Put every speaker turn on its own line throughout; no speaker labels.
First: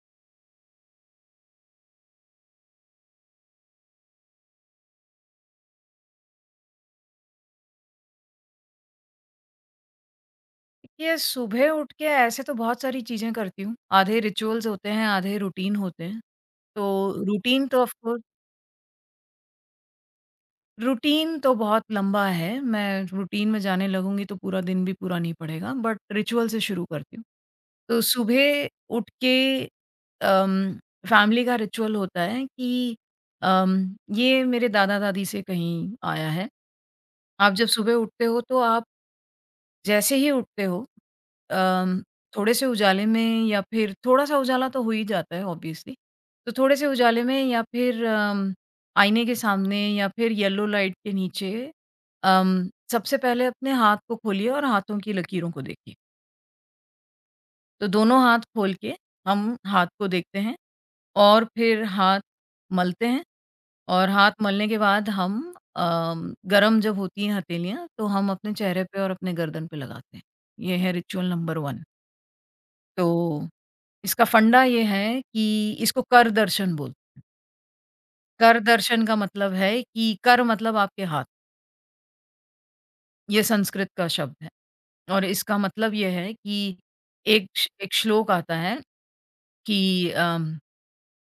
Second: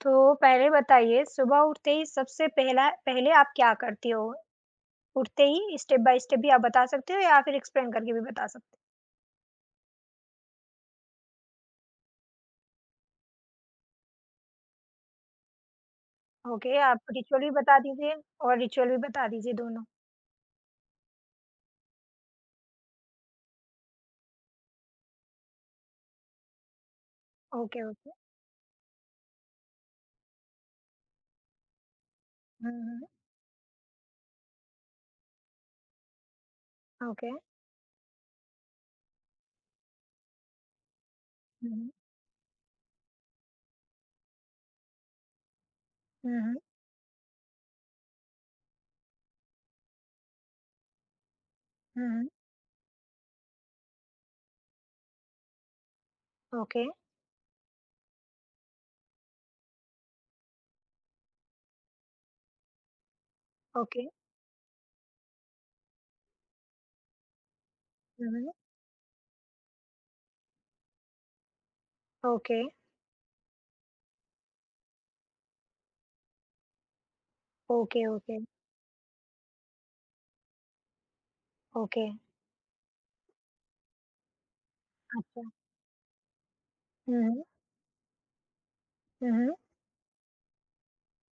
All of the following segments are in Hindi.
तो पहले बताइए सुबह उठते ही सबसे पहला पहले आप क्या करती हो? उठते ही स्टेप बाय स्टेप भी आप बता सकते हो या फिर एक्सप्लेन करके भी बता सकते
देखिए, सुबह उठ के ऐसे तो बहुत सारी चीज़ें करती हूँ। आधे रिचुअल्स होते हैं, आधे रूटीन होते हैं।
हो? ओके, आप
तो
रिचुअल भी
रूटीन
बता
तो ऑफ
दीजिए
कोर्स।
और रिचुअल भी बता दीजिए दोनों।
रूटीन तो बहुत लंबा है। मैं रूटीन में जाने लगूँगी तो पूरा दिन भी पूरा नहीं पड़ेगा, बट रिचुअल से शुरू करती हूँ।
ओके,
तो
ओके।
सुबह उठ के अम, फैमिली का रिचुअल होता है
हुँ,
कि
हुँ।
ये मेरे दादा-दादी से कहीं आया है।
ओके।
आप जब सुबह उठते हो तो आप जैसे ही उठते हो
हुँ, हुँ।
अम, थोड़े से उजाले में, या फिर थोड़ा-सा उजाला तो हो ही जाता है ऑब्वियसली।
हुँ,
तो
हुँ।
थोड़े से उजाले में, या फिर आईने के सामने, या फिर येलो लाइट के नीचे
हुँ।
सबसे पहले अपने हाथ को खोलिए और हाथों की लकीरों को देखिए।
ओके,
तो दोनों हाथ खोल के हम हाथ को देखते हैं और फिर हाथ मलते हैं।
ओके।
और हाथ मलने के बाद हम गरम जब होती हैं हथेलियाँ तो
हुँ,
हम अपने
हुँ।
चेहरे पे और अपने गर्दन पे लगाते हैं। ये है रिचुअल नंबर 1।
ओके,
तो इसका फंडा ये है कि इसको कर दर्शन बोलते हैं।
ओके, ओके,
कर दर्शन का मतलब है कि कर मतलब आपके हाथ।
ओके।
ये संस्कृत का शब्द है और
अच्छा।
इसका मतलब ये है कि
हुँ, हुँ।
एक श्लोक आता है
हुँ, हुँ।
कि अम,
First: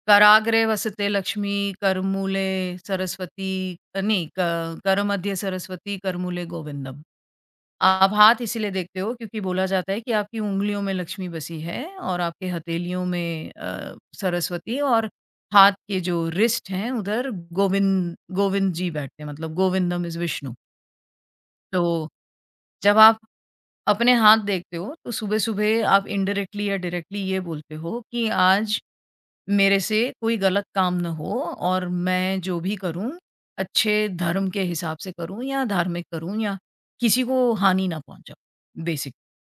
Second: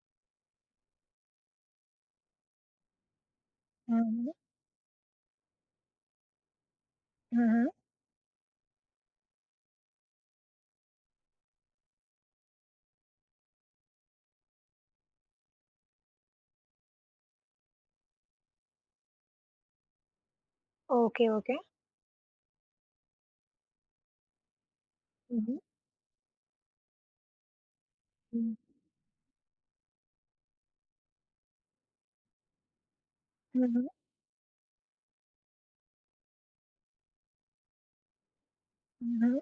कराग्रे वसते लक्ष्मी, करमूले सरस्वती।
हुँ,
नहीं,
हुँ।
क करमध्ये सरस्वती, करमूले गोविंदम।
हुँ, हुँ।
आप हाथ इसीलिए देखते हो क्योंकि बोला जाता है कि आपकी उँगलियों में लक्ष्मी बसी है और आपके हथेलियों में सरस्वती, और हाथ के जो रिस्ट हैं उधर गोविंद गोविंद जी बैठते हैं, मतलब गोविंदम इज़ विष्णु।
Okay, okay.
तो जब आप अपने हाथ देखते हो तो
हुँ, हुँ।
सुबह-सुबह आप इनडायरेक्टली या डायरेक्टली ये बोलते हो कि
हुँ।
आज मेरे से कोई गलत काम ना हो, और मैं जो भी करूँ
हुँ, हुँ।
अच्छे धर्म के हिसाब से करूँ या धार्मिक करूँ, या किसी को हानि ना पहुँचाऊँ बेसिकली।
हुँ, हुँ।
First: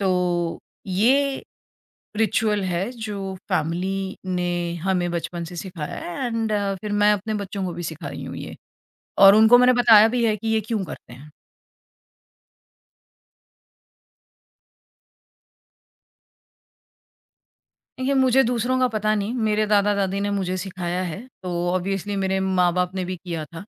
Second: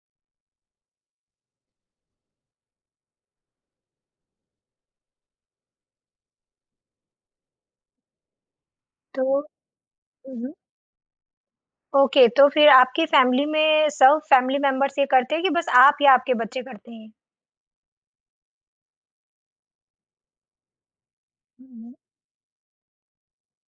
तो ये रिचुअल है जो फैमिली ने हमें बचपन से सिखाया है, एंड फिर मैं अपने बच्चों को भी सिखा रही हूँ ये।
तो
और उनको मैंने बताया भी है
हुँ,
कि
हुँ।
ये क्यों करते हैं।
ओके, तो फिर आपकी फैमिली में सब फैमिली मेंबर्स ये करते हैं कि बस आप या आपके बच्चे करते हैं?
देखिए, मुझे दूसरों का पता नहीं, मेरे दादा-दादी ने मुझे सिखाया है, तो
हुँ, हुँ।
ऑब्वियसली मेरे माँ-बाप ने भी किया था।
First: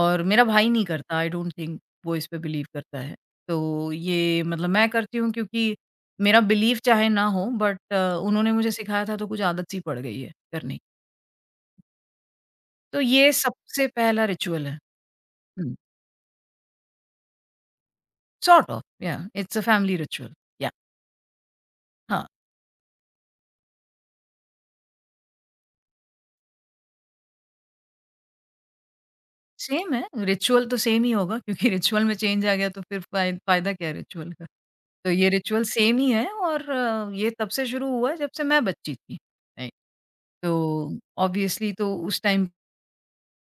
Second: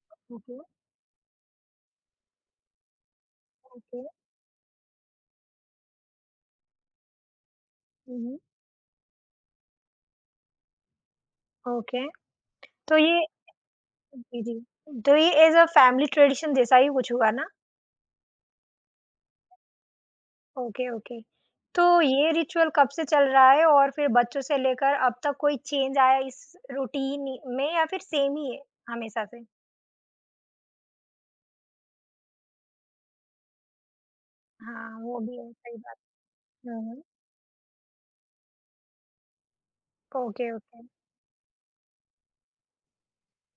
और मेरा
ओके,
भाई नहीं करता, आई डोंट थिंक वो इस पे बिलीव करता है। तो
ओके।
ये मतलब मैं करती हूँ क्योंकि मेरा बिलीव चाहे ना हो, बट
हुँ, हुँ।
उन्होंने मुझे सिखाया था तो कुछ आदत सी पड़ गई है करने की।
ओके, तो
तो
ये
ये सबसे पहला
जी,
रिचुअल है।
जी। तो ये as a
hmm,
family tradition जैसा ही कुछ हुआ ना?
सॉर्ट ऑफ, या इट्स अ फैमिली रिचुअल, या
ओके, ओके। तो
हाँ,
ये रिचुअल कब से चल रहा है और फिर बच्चों से लेकर अब तक कोई चेंज आया इस रूटीन इ में या फिर सेम ही है हमेशा से?
सेम है। रिचुअल तो सेम ही होगा, क्योंकि रिचुअल में चेंज आ गया तो फिर फ़ायदा क्या है रिचुअल का?
हाँ,
तो
वो
ये
भी है,
रिचुअल
सही बात।
सेम ही है, और
हुँ, हुँ।
ये तब से शुरू हुआ है जब से मैं बच्ची थी। राइट।
Okay, okay.
तो ऑब्वियसली तो उस टाइम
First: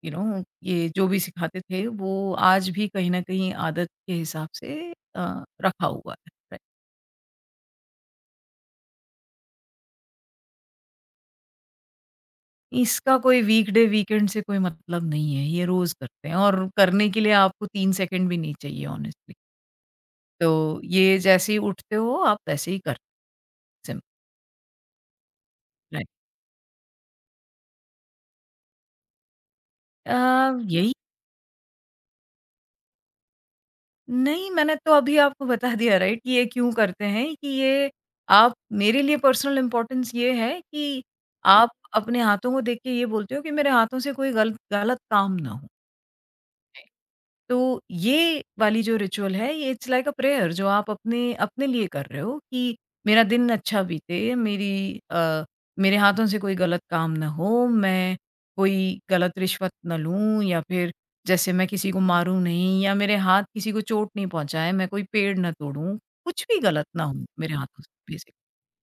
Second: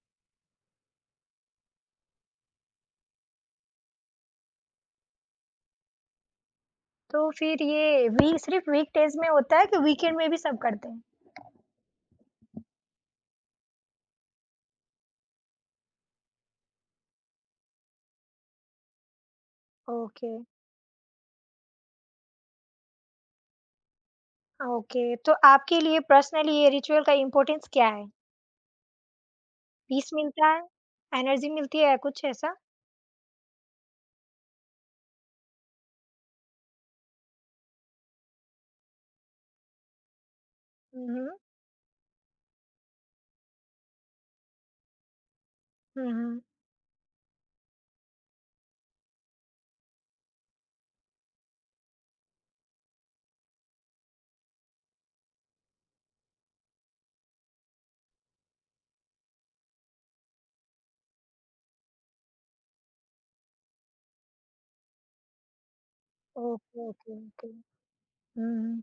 यू नो, ये जो भी सिखाते थे वो आज भी कहीं न कहीं आदत के हिसाब से रखा हुआ है। राइट।
तो फिर ये वी सिर्फ़ वीकडेज़ में होता है कि वीकेंड में भी सब करते हैं?
इसका कोई वीकडे, वीकेंड से कोई मतलब नहीं है, ये रोज़ करते हैं, और करने के लिए आपको 3 सेकंड भी नहीं चाहिए ऑनेस्टली।
ओके।
तो ये जैसे ही उठते हो आप वैसे ही करते। सिम
ओके, तो आपके लिए
राइट।
पर्सनली ये रिचुअल का इम्पोर्टेंस क्या है? पीस मिलता है?
यही।
एनर्जी मिलती है? कुछ ऐसा?
नहीं, मैंने तो अभी आपको बता दिया राइट, कि ये क्यों करते हैं। कि ये आप, मेरे लिए पर्सनल इम्पोर्टेंस ये है कि
हुँ, हुँ।
आप अपने हाथों को देख के ये बोलते हो कि मेरे हाथों से कोई गलत गलत काम ना हो।
हुँ, हुँ।
तो ये वाली जो रिचुअल है, ये इट्स लाइक अ प्रेयर जो आप अपने अपने लिए कर रहे हो कि मेरा दिन अच्छा बीते, मेरे हाथों से कोई गलत काम ना हो, मैं कोई गलत रिश्वत ना लूँ, या फिर जैसे मैं किसी को मारूँ नहीं, या मेरे हाथ किसी को चोट नहीं पहुँचाए, मैं कोई पेड़ ना तोड़ूँ, कुछ भी गलत
ओके,
ना हो
ओके, ओके।
मेरे हाथों से बेसिकली।
हुँ।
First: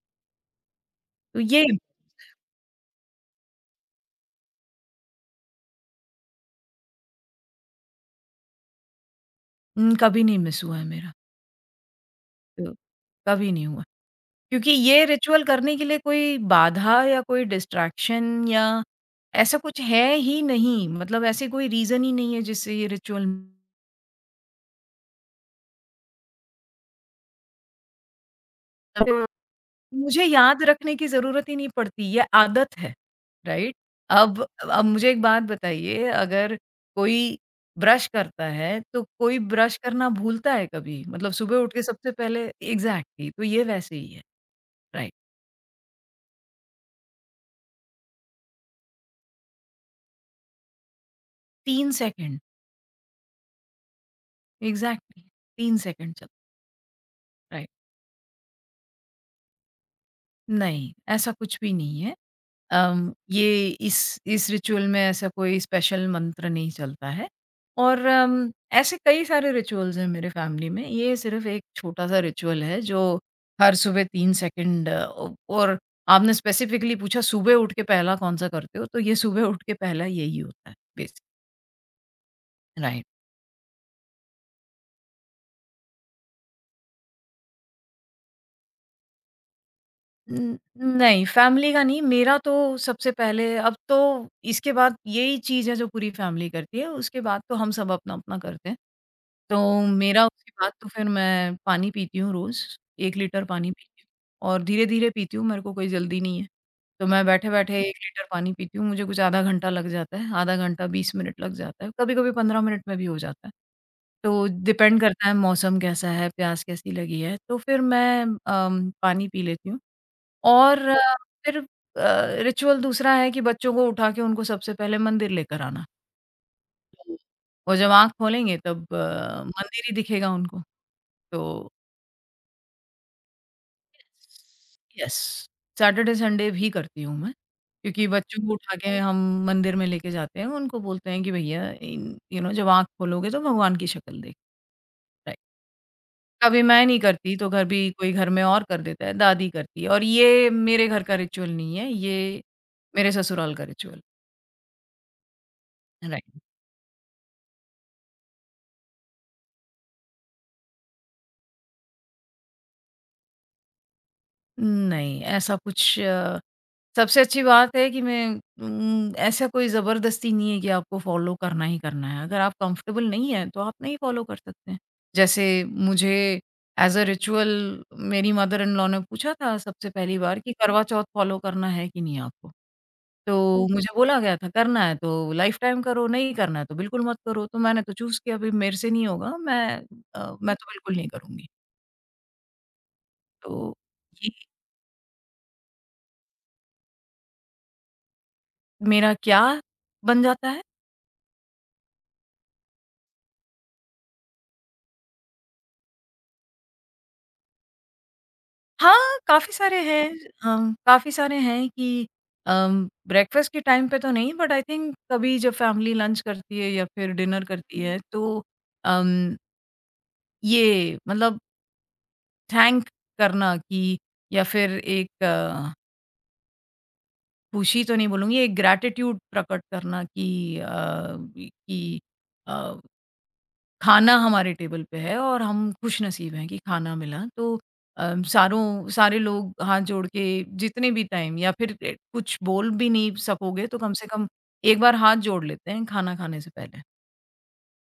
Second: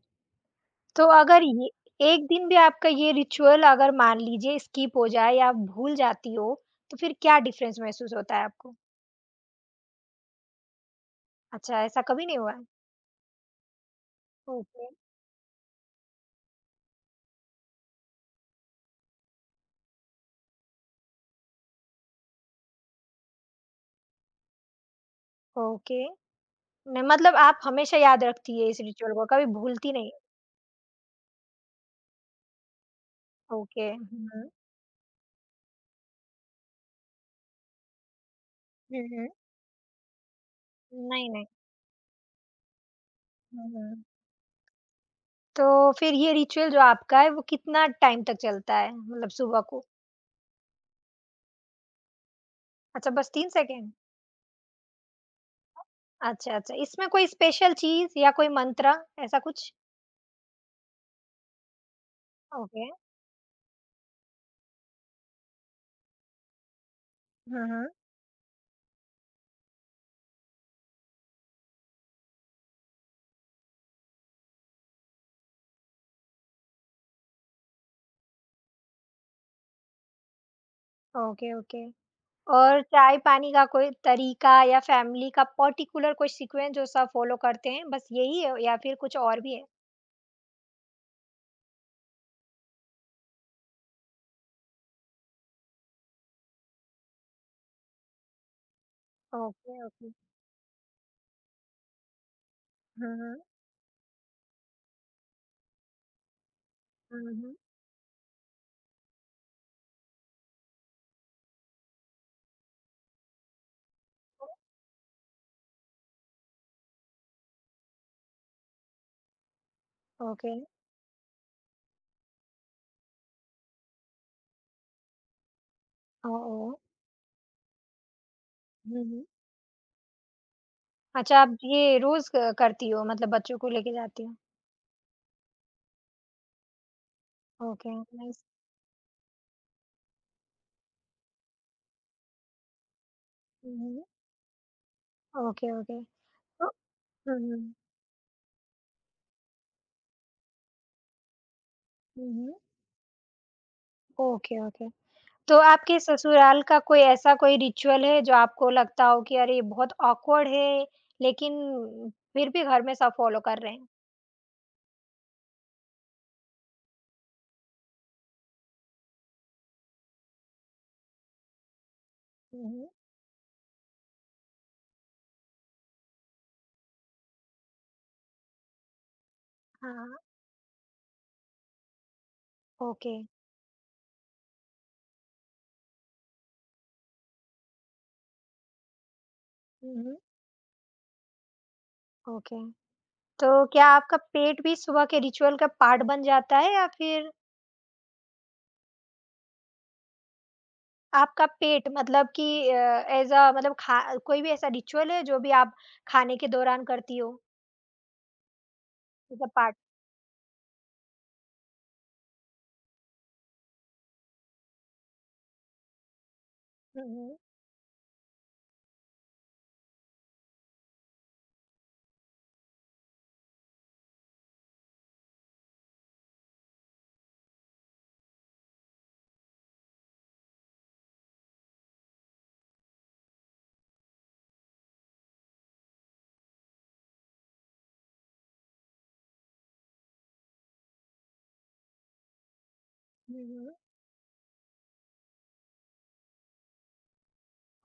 तो
तो
अगर ये एक दिन भी आपका ये रिचुअल अगर मान लीजिए स्किप हो जाए या आप भूल जाती हो, तो फिर क्या डिफरेंस महसूस होता है आपको?
कभी नहीं मिस हुआ है मेरा,
अच्छा, ऐसा कभी नहीं हुआ है?
तो कभी नहीं हुआ। क्योंकि
ओके,
ये रिचुअल करने के लिए कोई बाधा या कोई डिस्ट्रैक्शन या ऐसा कुछ है ही नहीं, मतलब ऐसे कोई रीज़न ही नहीं है जिससे ये रिचुअल।
ओके। न मतलब आप हमेशा याद रखती है इस रिचुअल
हुँ।
को, कभी भूलती नहीं?
मुझे याद रखने की ज़रूरत ही नहीं पड़ती, ये आदत है, राइट?
ओके। हुँ,
अब
हुँ।
अब मुझे एक बात बताइए, अगर कोई ब्रश करता है,
हुँ,
तो
हुँ।
कोई ब्रश करना भूलता है कभी?
नहीं,
मतलब
नहीं।
सुबह उठ के सबसे पहले एग्ज़ैक्टली तो ये
हुँ,
वैसे
हुँ।
ही है, राइट।
तो फिर ये रिचुअल जो आपका है, वो कितना टाइम तक चलता है? मतलब सुबह को?
3 सेकंड।
अच्छा बस 3 सेकंड?
एग्ज़ैक्टली 3 सेकंड चल।
अच्छा, अच्छा। इसमें कोई
राइट।
स्पेशल चीज़ या कोई मंत्र ऐसा कुछ?
नहीं, ऐसा कुछ भी नहीं है।
ओके।
ये इस रिचुअल में ऐसा कोई स्पेशल मंत्र नहीं चलता है।
हुँ, हुँ।
और ऐसे कई सारे रिचुअल्स हैं मेरे फैमिली में। ये सिर्फ़ एक छोटा-सा रिचुअल है जो हर सुबह 3 सेकंड। अ, औ और आपने स्पेसिफिकली पूछा सुबह उठ के पहला कौन-सा करते हो? तो ये सुबह उठ के पहला यही होता है बेसिक।
Okay, okay. और
राइट।
चाय-पानी का कोई तरीका या फैमिली का पर्टिकुलर कोई सीक्वेंस जो सब फॉलो करते हैं, बस यही है या फिर कुछ और भी है?
न नहीं, फैमिली का नहीं। मेरा तो सबसे पहले, अब तो इसके बाद यही चीज़ है जो पूरी फैमिली करती है, उसके बाद तो हम सब अपना-अपना करते हैं। तो
ओके, ओके।
मेरा उसके बाद तो फिर मैं पानी पीती हूँ रोज़, 1
हुँ, हुँ।
लीटर पानी पीती हूँ और धीरे-धीरे पीती हूँ, मेरे को कोई जल्दी नहीं है। तो मैं
हुँ, हुँ।
बैठे-बैठे 1 लीटर पानी पीती हूँ, मुझे कुछ आधा घंटा लग जाता है, आधा घंटा 20 मिनट लग जाता है, कभी-कभी 15 मिनट में भी हो जाता है। तो डिपेंड करता है मौसम कैसा है, प्यास कैसी लगी है। तो फिर मैं पानी पी लेती हूँ।
ओके।
और फिर रिचुअल दूसरा है कि बच्चों को उठा के उनको सबसे पहले मंदिर लेकर आना।
ओह! ओह!
वो जब आँख खोलेंगे तब
हुँ, हुँ।
मंदिर ही दिखेगा उनको,
अच्छा आप
तो
ये रोज़ क करती हो मतलब बच्चों को लेके जाती हो?
यस, सैटरडे संडे भी करती हूँ मैं,
ओके,
क्योंकि
नाइस।
बच्चों को उठा के हम मंदिर में लेके जाते हैं, उनको बोलते हैं कि भैया इन यू नो, जब आँख खोलोगे तो भगवान
हुँ,
की
हुँ।
शक्ल देख। राइट।
Okay, okay.
कभी
तो
मैं नहीं करती
हुँ,
तो घर
हुँ।
भी कोई घर में और कर देता है, दादी करती है। और ये मेरे घर का रिचुअल नहीं है,
हुँ,
ये
हुँ।
मेरे ससुराल का रिचुअल
ओके, ओके। तो आपके
है, राइट।
ससुराल का कोई ऐसा कोई रिचुअल है जो आपको लगता हो कि अरे ये बहुत ऑकवर्ड है, लेकिन फिर भी घर में सब फॉलो कर रहे हैं?
नहीं, ऐसा कुछ सबसे अच्छी बात है कि ऐसा कोई ज़बरदस्ती नहीं है कि आपको फ़ॉलो करना ही करना है। अगर आप
हुँ, हुँ।
कंफ़र्टेबल नहीं हैं, तो आप नहीं फ़ॉलो कर सकते हैं। जैसे मुझे एज़ अ रिचुअल, मेरी मदर इन लॉ ने पूछा था सबसे
हाँ,
पहली बार, कि करवा चौथ फ़ॉलो करना है कि नहीं आपको?
ओके।
तो हुँ। मुझे बोला गया था करना है तो लाइफ़ टाइम करो, नहीं करना है तो बिल्कुल मत करो। तो मैंने तो चूज़ किया, भाई मेरे से नहीं होगा,
हुँ, हुँ।
मैं तो बिल्कुल नहीं करूँगी।
ओके।
तो
तो क्या आपका
ये
पेट भी सुबह के रिचुअल का पार्ट बन जाता है या फिर
मेरा क्या बन जाता है?
आपका पेट मतलब कि अ, ऐज़ अ मतलब खा कोई भी ऐसा रिचुअल है जो भी आप खाने के दौरान करती हो?
हाँ,
एज़ अ
काफ़ी
पार्ट?
सारे हैं। काफ़ी सारे हैं कि ब्रेकफ़ास्ट के टाइम पे तो नहीं, बट आई थिंक कभी जब फ़ैमिली लंच करती है या
हुँ,
फिर
हुँ।
डिनर करती है तो अम, ये मतलब थैंक करना कि, या फिर एक खुशी तो नहीं बोलूँगी, एक ग्रैटिट्यूड प्रकट करना कि अ खाना हमारे टेबल पे है और हम खुशनसीब हैं कि खाना मिला। तो अ, सारों सारे लोग हाथ जोड़ के जितने भी टाइम, या फिर कुछ बोल भी नहीं
हुँ,
सकोगे
हुँ।
तो कम से कम एक बार हाथ जोड़ लेते हैं खाना खाने से पहले।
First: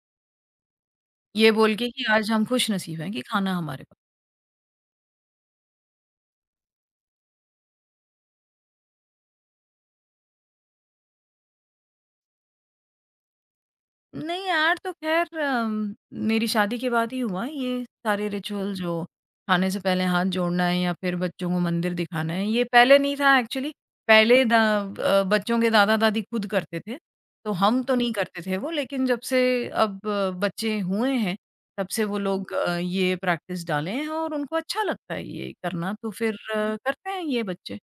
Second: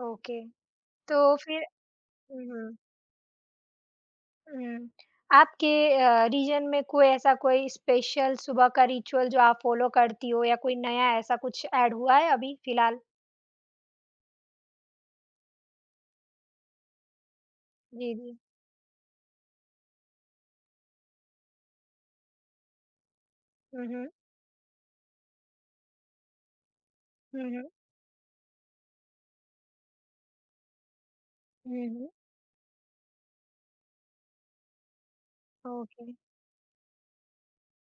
ओके। तो
ये
फिर
बोल के कि आज
हुँ,
हम
हुँ।
खुशनसीब हैं कि खाना हमारे पास।
हुँ। आपके रीजन में कोई ऐसा कोई स्पेशल सुबह का रिचुअल जो आप फ़ॉलो करती हो या कोई नया ऐसा कुछ ऐड हुआ है अभी फ़िलहाल?
नहीं यार, तो ख़ैर मेरी शादी के बाद ही हुआ ये
जी,
सारे
जी।
रिचुअल जो खाने से पहले हाथ जोड़ना है या फिर बच्चों को मंदिर दिखाना है, ये पहले नहीं था एक्चुअली।
हुँ, हुँ।
पहले बच्चों के दादा-दादी खुद करते थे,
हुँ,
तो
हुँ।
हम तो नहीं करते थे वो, लेकिन जब से अब बच्चे हुए हैं, तब
हुँ,
से
हुँ।
वो लोग ये प्रैक्टिस डाले हैं और उनको अच्छा लगता है ये करना,
ओके।
तो फिर करते हैं ये बच्चे।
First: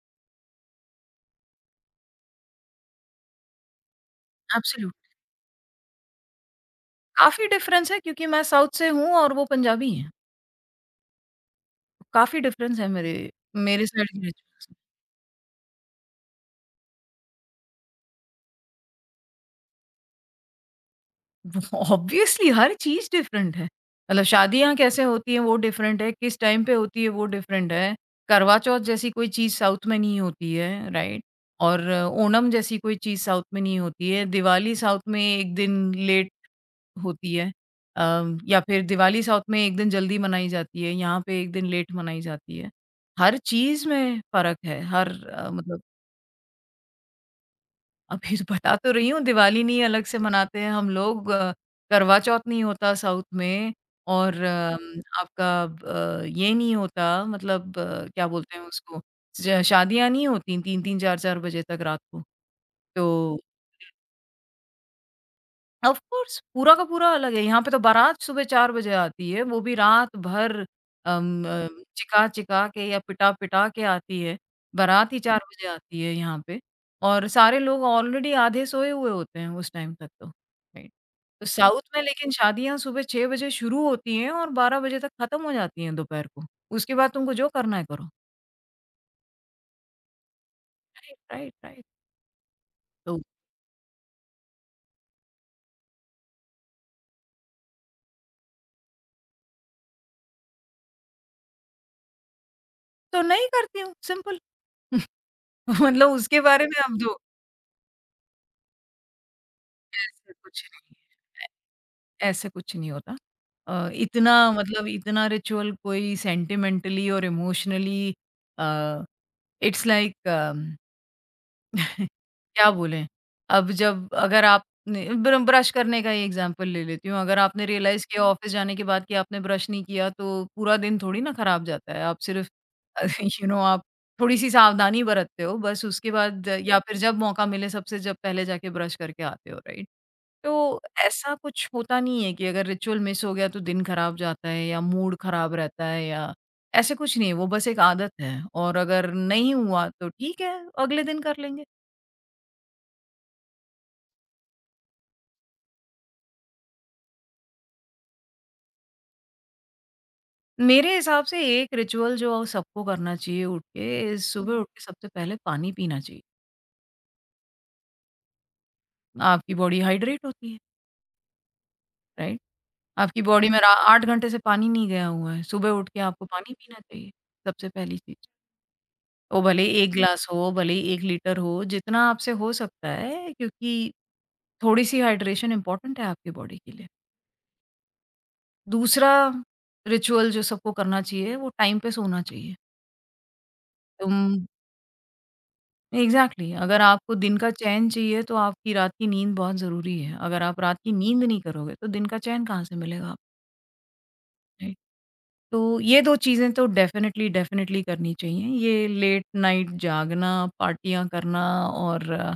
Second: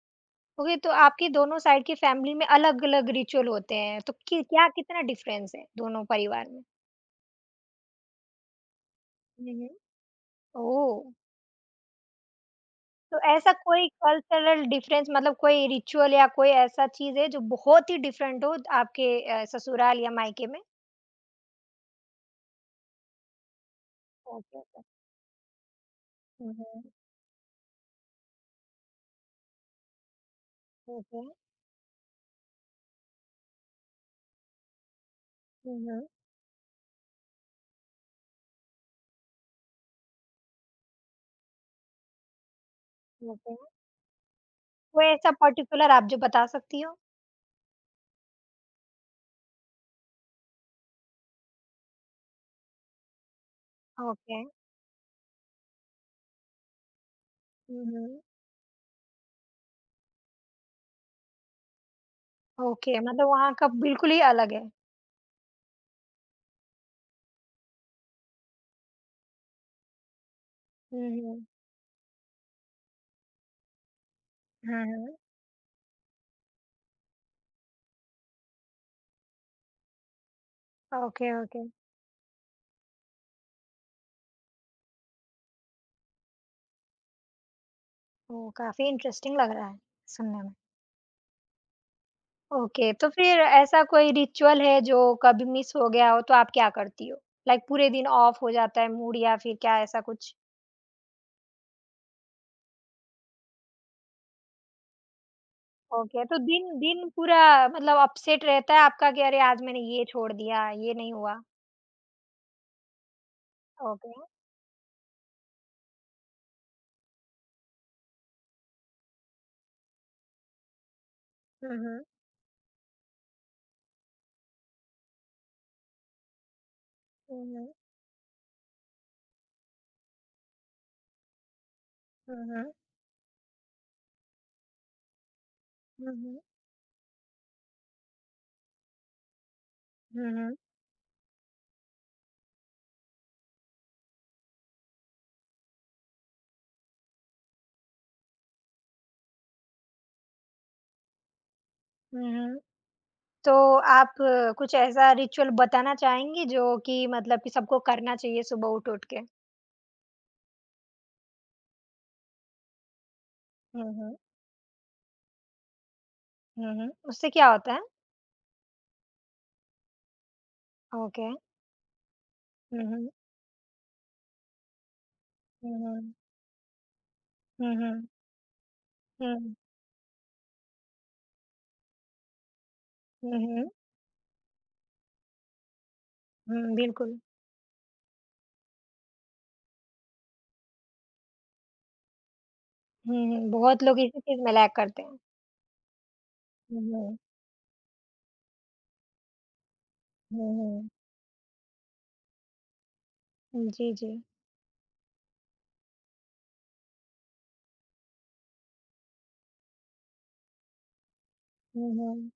ओके, तो आपकी दोनों साइड की फ़ैमिली में अलग-अलग रिचुअल होते हैं, तो कि क्या
एब्सोल्यूट
कितना डिफ़रेंस है दोनों परिवार में?
काफ़ी डिफ़रेंस है क्योंकि मैं साउथ से हूँ और वो
हुँ, हुँ।
पंजाबी हैं।
ओह!
काफ़ी डिफ़रेंस है मेरे
तो ऐसा
मेरे
कोई
साइड के
कल्चरल
रिचुअल्स
डिफ़रेंस मतलब कोई रिचुअल या कोई ऐसा चीज़ है जो बहुत ही डिफ़रेंट हो आपके ससुराल या मायके में?
में। ऑब्वियसली हर चीज़ डिफ़रेंट है। मतलब
ओके,
शादियाँ
ओके।
कैसे होती हैं वो डिफ़रेंट है, किस
हुँ,
टाइम पे
हुँ।
होती है वो डिफ़रेंट है। करवा चौथ जैसी कोई चीज़ साउथ में नहीं होती है,
ओके।
राइट? और ओणम जैसी कोई चीज़ साउथ में नहीं होती है। दिवाली साउथ में 1
हुँ,
दिन
हुँ।
लेट होती है। या फिर दिवाली साउथ में 1 दिन जल्दी मनाई जाती है, यहाँ पे 1 दिन लेट मनाई जाती है। हर
ओके।
चीज़ में फ़र्क है,
कोई
हर
ऐसा
अ, मतलब
पर्टिकुलर आप जो बता सकती हो?
अभी तो बता तो रही हूँ दिवाली नहीं अलग से मनाते हैं हम लोग, करवा चौथ नहीं होता साउथ में और
ओके।
आपका ये नहीं होता मतलब
हुँ, हुँ।
क्या बोलते हैं उसको। शादियाँ नहीं होती तीन तीन चार चार बजे तक रात को।
ओके,
तो
मतलब वहाँ का बिल्कुल ही अलग है।
ऑफ कोर्स पूरा का पूरा अलग है। यहाँ पे तो बारात सुबह 4 बजे आती है, वो भी रात भर
हुँ,
अम,
हुँ।
अ, चिका-चिका के या पिटा-पिटा के आती है।
हाँ,
बारात
हाँ।
ही 4 बजे आती है यहाँ पे और सारे लोग ऑलरेडी आधे सोए हुए होते हैं उस टाइम तक तो, राइट।
ओके,
तो
ओके।
साउथ में लेकिन शादियाँ सुबह 6 बजे शुरू होती हैं और 12 बजे तक खत्म हो जाती हैं दोपहर को। उसके बाद तुमको जो करना है करो।
ओह! काफ़ी इंटरेस्टिंग लग रहा है सुनने में।
Right, right, right.
ओके, तो
तो
फिर ऐसा कोई रिचुअल है जो कभी मिस हो गया हो तो आप क्या करती हो? लाइक पूरे दिन ऑफ हो जाता है मूड या फिर क्या ऐसा कुछ?
तो नहीं करती हूँ, सिंपल। मतलब
ओके, तो
उसके बारे
दिन
में अब
दिन
जो
पूरा मतलब अपसेट रहता है आपका कि अरे आज मैंने ये छोड़
ऐसा कुछ
दिया, ये
नहीं
नहीं हुआ।
है, ऐ ऐसा कुछ नहीं होता।
ओके।
इतना मतलब इतना रिचुअल कोई सेंटिमेंटली और emotionally. Uh, it's like
hmm, hmm.
क्या बोलें? अब जब अगर आपने ब्रश करने का ही एग्ज़ाम्पल ले लेती हूँ, अगर
हुँ,
आपने
हुँ।
रियलाइज़ किया ऑफ़िस जाने के बाद कि आपने ब्रश नहीं किया, तो पूरा दिन थोड़ी ना ख़राब जाता है। आप
हुँ,
सिर्फ़
हुँ।
अ, आप थोड़ी-सी सावधानी बरतते हो बस उसके
हुँ, हुँ।
बाद या फिर जब मौका मिले सबसे जब पहले जाके ब्रश करके आते हो, राइट?
हुँ, हुँ।
तो ऐसा कुछ होता नहीं है कि अगर रिचुअल मिस हो गया तो दिन खराब जाता है या मूड खराब रहता है या ऐसा कुछ नहीं है, वो बस एक आदत है और अगर नहीं हुआ तो ठीक है, अगले दिन कर लेंगे।
हुँ, हुँ। तो आप कुछ ऐसा रिचुअल बताना चाहेंगी जो कि मतलब कि सबको करना चाहिए सुबह उठ-उठ के?
मेरे हिसाब से एक रिचुअल जो सबको करना चाहिए उठ
हुँ,
के
हुँ।
इज़ सुबह उठ के सबसे पहले पानी पीना चाहिए।
हुँ, हुँ। उससे क्या होता है?
आपकी बॉडी हाइड्रेट होती है,
ओके।
राइट?
हुँ, हुँ।
आपकी बॉडी में रा 8 घंटे से पानी नहीं गया हुआ है, सुबह
हुँ,
उठ के
हुँ।
आपको पानी पीना चाहिए, सबसे
हुँ,
पहली
हुँ।
चीज़। वो
हुँ।
भले ही 1 ग्लास हो, भले ही 1 लीटर हो, जितना आपसे हो सकता है
हुँ, हुँ।
क्योंकि थोड़ी-सी हाइड्रेशन इम्पोर्टेंट है आपकी बॉडी के
हुँ,
लिए।
बिल्कुल।
दूसरा रिचुअल जो सबको करना चाहिए वो टाइम पे सोना चाहिए।
हुँ, हुँ। बहुत लोग इसी चीज़
तुम
में लैग करते हैं।
एग्ज़ैक्टली अगर
हुँ,
आपको
हुँ।
दिन का चैन चाहिए तो आपकी रात की नींद बहुत ज़रूरी है। अगर
हुँ,
आप रात
हुँ।
की नींद नहीं करोगे तो दिन का चैन कहाँ से मिलेगा
जी, जी।
आपको? तो ये 2 चीज़ें तो डेफ़िनेटली, डेफ़िनेटली करनी चाहिए। ये लेट नाइट जागना, पार्टियाँ करना
हुँ,
और
हुँ।
अ,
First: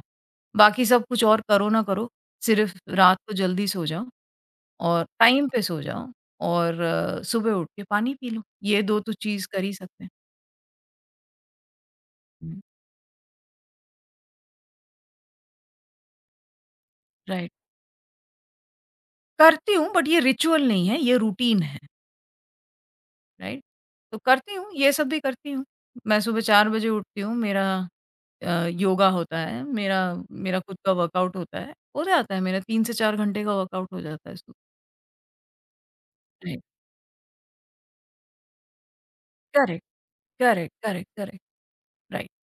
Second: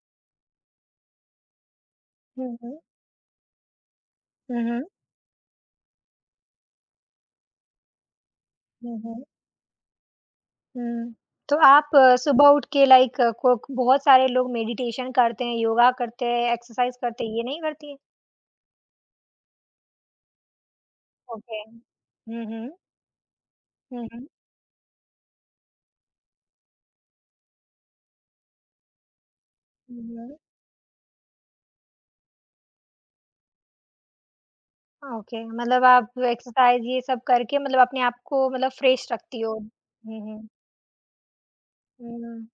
बाकी सब कुछ और करो ना करो,
हुँ,
सिर्फ़
हुँ।
रात को जल्दी सो जाओ
हुँ, हुँ।
और टाइम पे सो जाओ और सुबह उठ के पानी पी लो। ये 2
हुँ,
तो
हुँ।
चीज़ कर ही सकते हैं।
हुँ। तो आप सुबह
हुँ।
उठ के लाइक को बहुत सारे लोग मेडिटेशन करते हैं, योगा करते हैं, एक्सरसाइज़ करते हैं, ये
राइट।
नहीं करती हैं?
करती हूँ बट ये रिचुअल नहीं है, ये रूटीन
ओके।
है,
हुँ, हुँ।
राइट?
हुँ,
तो
हुँ।
करती हूँ, ये सब भी करती हूँ। मैं सुबह 4 बजे उठती हूँ, मेरा योगा होता है, मेरा
हुँ, हुँ।
मेरा खुद का वर्कआउट होता है, हो जाता है मेरा 3 से 4 घंटे का वर्कआउट हो जाता है सुबह,
ओके, मतलब आप
राइट।
एक्सरसाइज़ ये सब करके मतलब अपने आप को मतलब फ्रेश रखती हो।
करेक्ट,
हुँ, हुँ।
Correct, correct, correct. राइट,
हुँ,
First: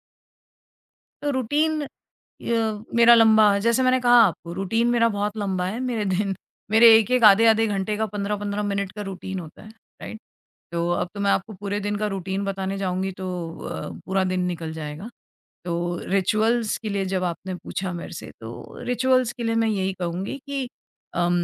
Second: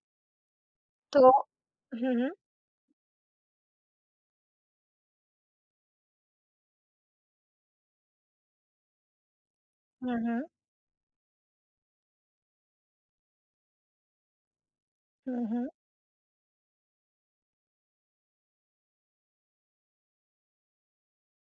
तो रूटीन
हुँ, हुँ।
अ, मेरा लंबा है, जैसे मैंने कहा आपको रूटीन मेरा बहुत लंबा है, मेरे एक-एक, आधे-आधे घंटे का 15-15 मिनट का रूटीन होता है,
हुँ,
राइट।
हुँ।
तो अब तो मैं आपको पूरे दिन का रूटीन बताने जाऊँगी तो पूरा दिन निकल जाएगा।
हुँ, हुँ।
तो रिचुअल्स के लिए जब आपने पूछा मेरे से, तो रिचुअल्स के लिए मैं यही कहूँगी कि अम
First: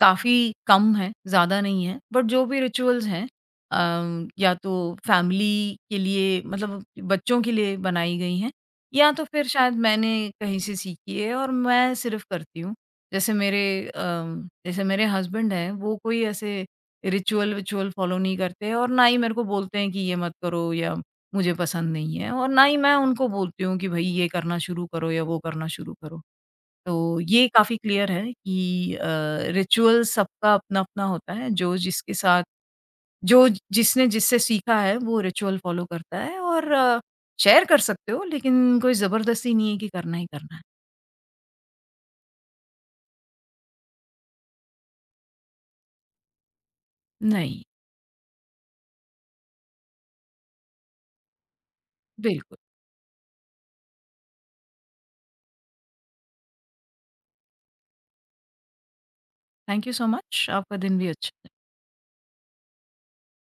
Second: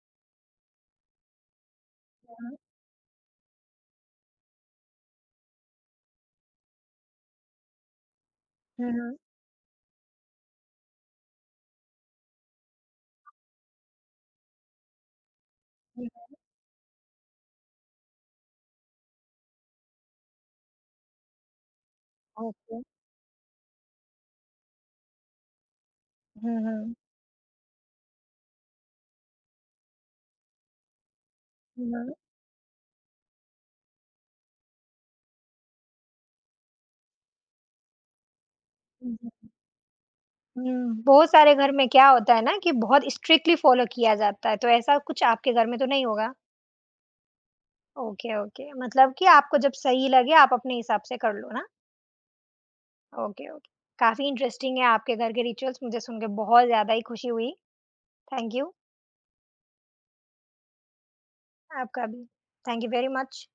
काफ़ी कम है, ज़्यादा नहीं है, बट जो
हुँ,
भी रिचुअल्स हैं या तो फैमिली के लिए मतलब बच्चों के लिए बनाई गई हैं
हुँ,
या
हुँ,
तो फिर शायद मैंने कहीं से सीखी है और मैं सिर्फ़ करती हूँ। जैसे मेरे जैसे मेरे हस्बैंड हैं, वो
हुँ।
कोई ऐसे रिचुअल-विचुअल फ़ॉलो नहीं करते हैं और ना ही मेरे को बोलते हैं कि ये मत करो या मुझे पसंद नहीं है और ना ही
ओके।
मैं उनको बोलती हूँ कि भई ये करना शुरू करो या वो करना शुरू करो।
हुँ, हुँ।
तो ये काफ़ी क्लियर है कि रिचुअल सबका अपना-अपना होता है, जो
हुँ,
जिसके
हुँ।
साथ जो जिसने जिससे सीखा है वो रिचुअल फ़ॉलो करता है और शेयर कर सकते हो लेकिन कोई
हुँ, हुँ।
ज़बरदस्ती नहीं है कि करना ही करना है।
हुँ, बहुत सारे घर में क्या होता है ना कि बहुत स्ट्रिक्टली फ़ॉलो किया जाता है, तो ऐसा कुछ आपके घर में तो नहीं होगा?
नहीं,
ओके, ओके। मतलब कि आपको जब सही लगे आप अपने हिसाब से कर लो ना?
बिल्कुल।
Okay, okay. काफ़ी इंटरेस्टिंग है आपके घर के रिचुअल्स मुझे सुन के बहुत ज़्यादा ही खुशी हुई। Thank you.
Thank you so much, आपका दिन भी अच्छा
आपका भी। Thank you very much.